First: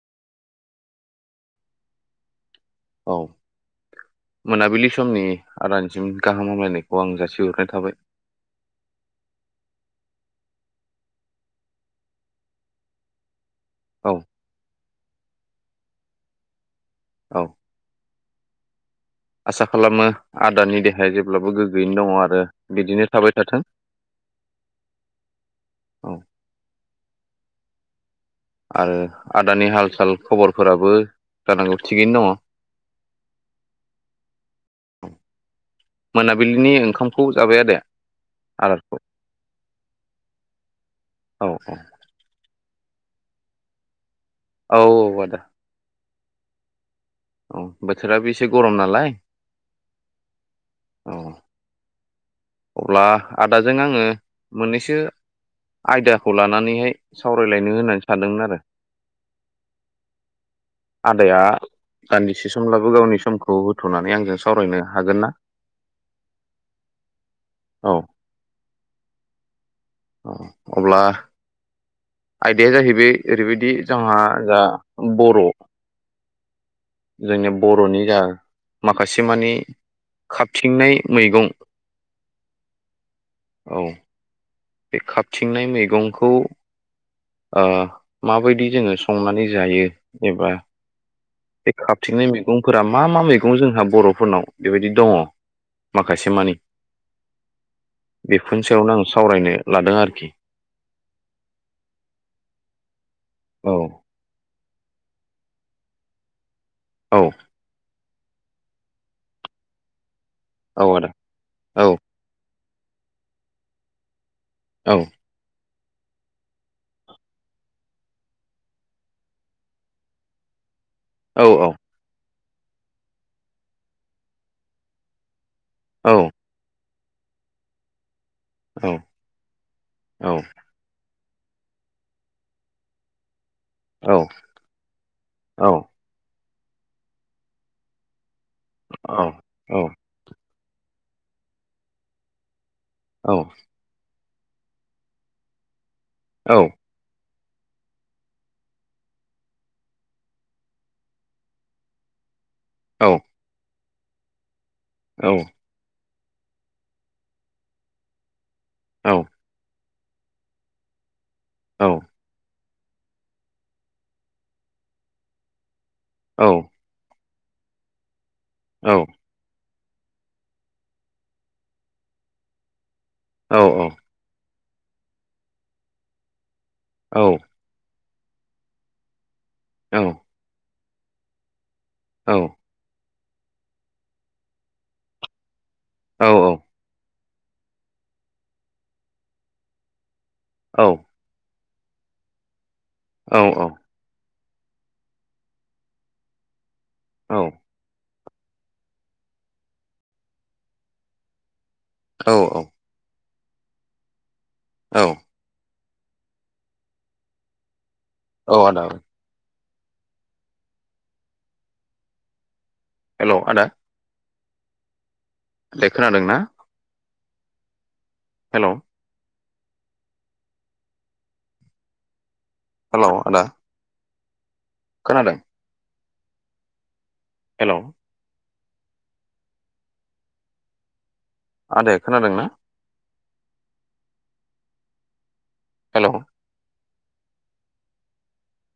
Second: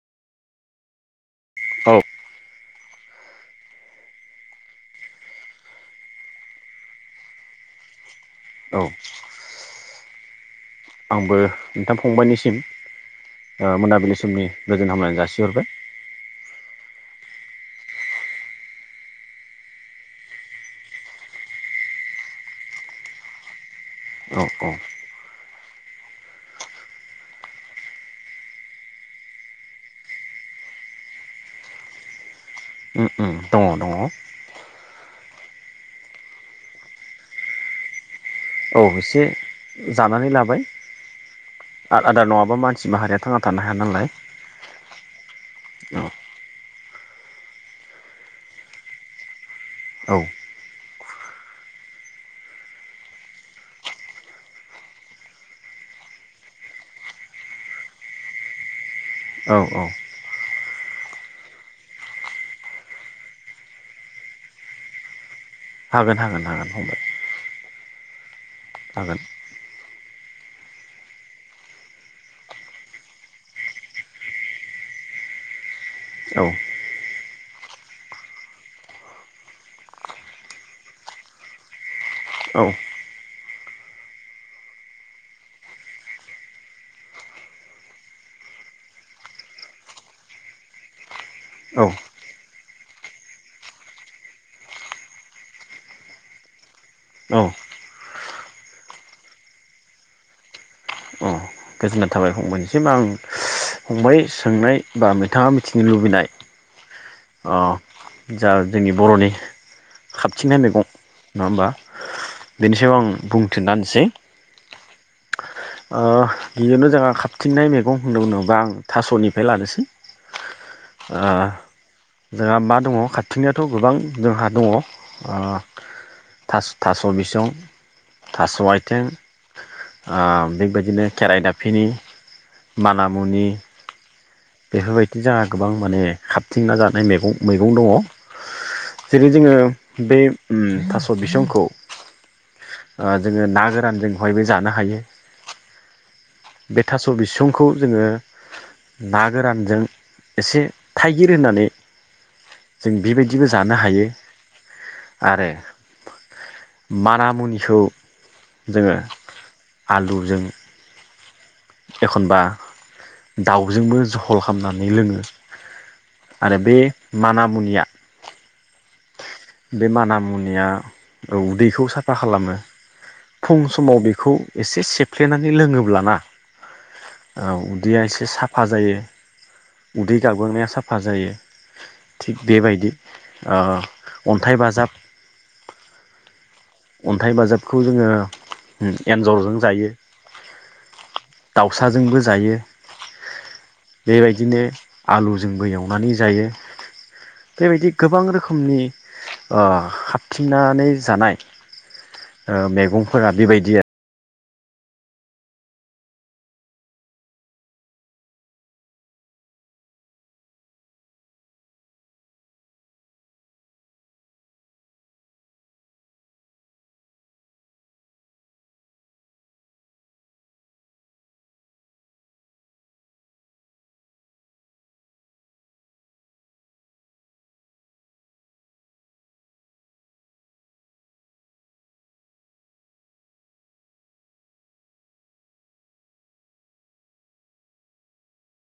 औ औ मोनाबिलि समनि आदानिसिम गाहाम हामलायनायखौ आं जासिहरग्रोनाय थाबाय। औ आंबो नोंथां फंबायनिसिम ओ औ मोनाबिलि समनि गोजोन हामलनाय जासिहरबाय। औ आसा खालामो आदानि देहाया जेब्लाबो गोग्गोयैनो दङ आरो बिदिनो थाबाय थाथों औ औ औ। आरो आदानि हाल साल खबरफोराबो जानांगौ थिगैनो दङ मोनाबिलिनि ओंखामखौ जाबाय आदाया? औ आदारखौ [unintelligible] जानानै लाबाय। औ आ आदार नङाबा मानस सि माहारिया थांना थानो हायानालाय। औ औ आदा। औ बोथोराबो एसे गरम नालाय औ औ ओ अब्ला आदाजों आङो मोननैसो आयदाखौ लानानैहाय सावरायलायनो होननानै सानदोंमोन आरो औ औ आदाया दान्दिसे समब्लाबो गावनि समखौ होथनानै आंजों सावरायनो हागोनना? हागोन हागोन हागोन फंबाय। औ हागोन। अ अब्ला आयदाया जाहैबाय ओरैबायदि जोंहा जा बर' औ जोंनि बर'नि जा माखासे मानि खाबथिंनाय मैगं औ औ बे खाबथिंनाय मैगंखौ ओ माबायदि जोङो संनानै जायो एबा बे औ खाबथिंनाय मैगंफोरा मा मा मैगं जोंहा बर'फोरनाव बेबायदि दङ माखासे मानि बेफोरनि सायावनो आं सावरायनो लादों आरोखि। औ गोजोननाय थाबाय फंबायनिसिम आं औ फंबाय सोंनाय बा मिथाङा मिथिनो लुबैनाय औ अ जा जोंनि बर'नि खाबथिंनाय औ मैगं आदा नङा ओमबा? औ बेनि सायाव आं बुंथिना होनोसै। औ ओ बेनो जोंहा खाबथिननाय मैगं होननो होनोबा आं थासनिफ्राय लानोसै। ओ औ औ जोंहा मा दङ खाथिनियाथ गोबां जोंहा दङ ओ औ थास' थास' बिसं थास' आयथें ओम खेराइ दाफिनि मानामुनि बेफोरबायदि जाहा गोबां माने खा थिंना जानाय मेगं मैगं दङ। जेरै जोङो बे ओम थास' बिसंखौ ओ जोङो ना गोरान जों [unintelligible] जानो हायो। बे थास' बिसुं खौ जोङो ना गोरानजों एसे थाइगिर होनानै। जों बेबायदिबो जानो हायो। [inaudible] आरो मानामुनिखौ जोङो आलुजों एखनबा दाउजोंबो जहल खामनानै लोङो। औ आरो बे मानामुनिया। औ बे माना मुनिया औ उदैखौ साफा खालामो। फुं समाव बेखौ एसे सेफ्लेनानै लोङोब्लाना। औ उदैया एसे साफा जायो। उदै गाबगांनाया साफ फा जायो। थिग बेबायदि ओ अन्थाइ बाजाब औ औ अन्थाइ बाजाबखौ जोङो एन्जरजों जायो औ दाउसाजोंबो जायो औ औ बेबायदिनो आलुजोंबो एवनानै जायो औ बेबायदि गोबां रोखोम रोखोमनि ओ खाबथिंनानै जानाय ओ मैगं [unintelligible] बेबायदि आ औ औ आदा हेलौ आदा दे खोनादों ना हेलौ हेलौ आदा खोनादों हेलौ आदाया खोनादों ना हेलौ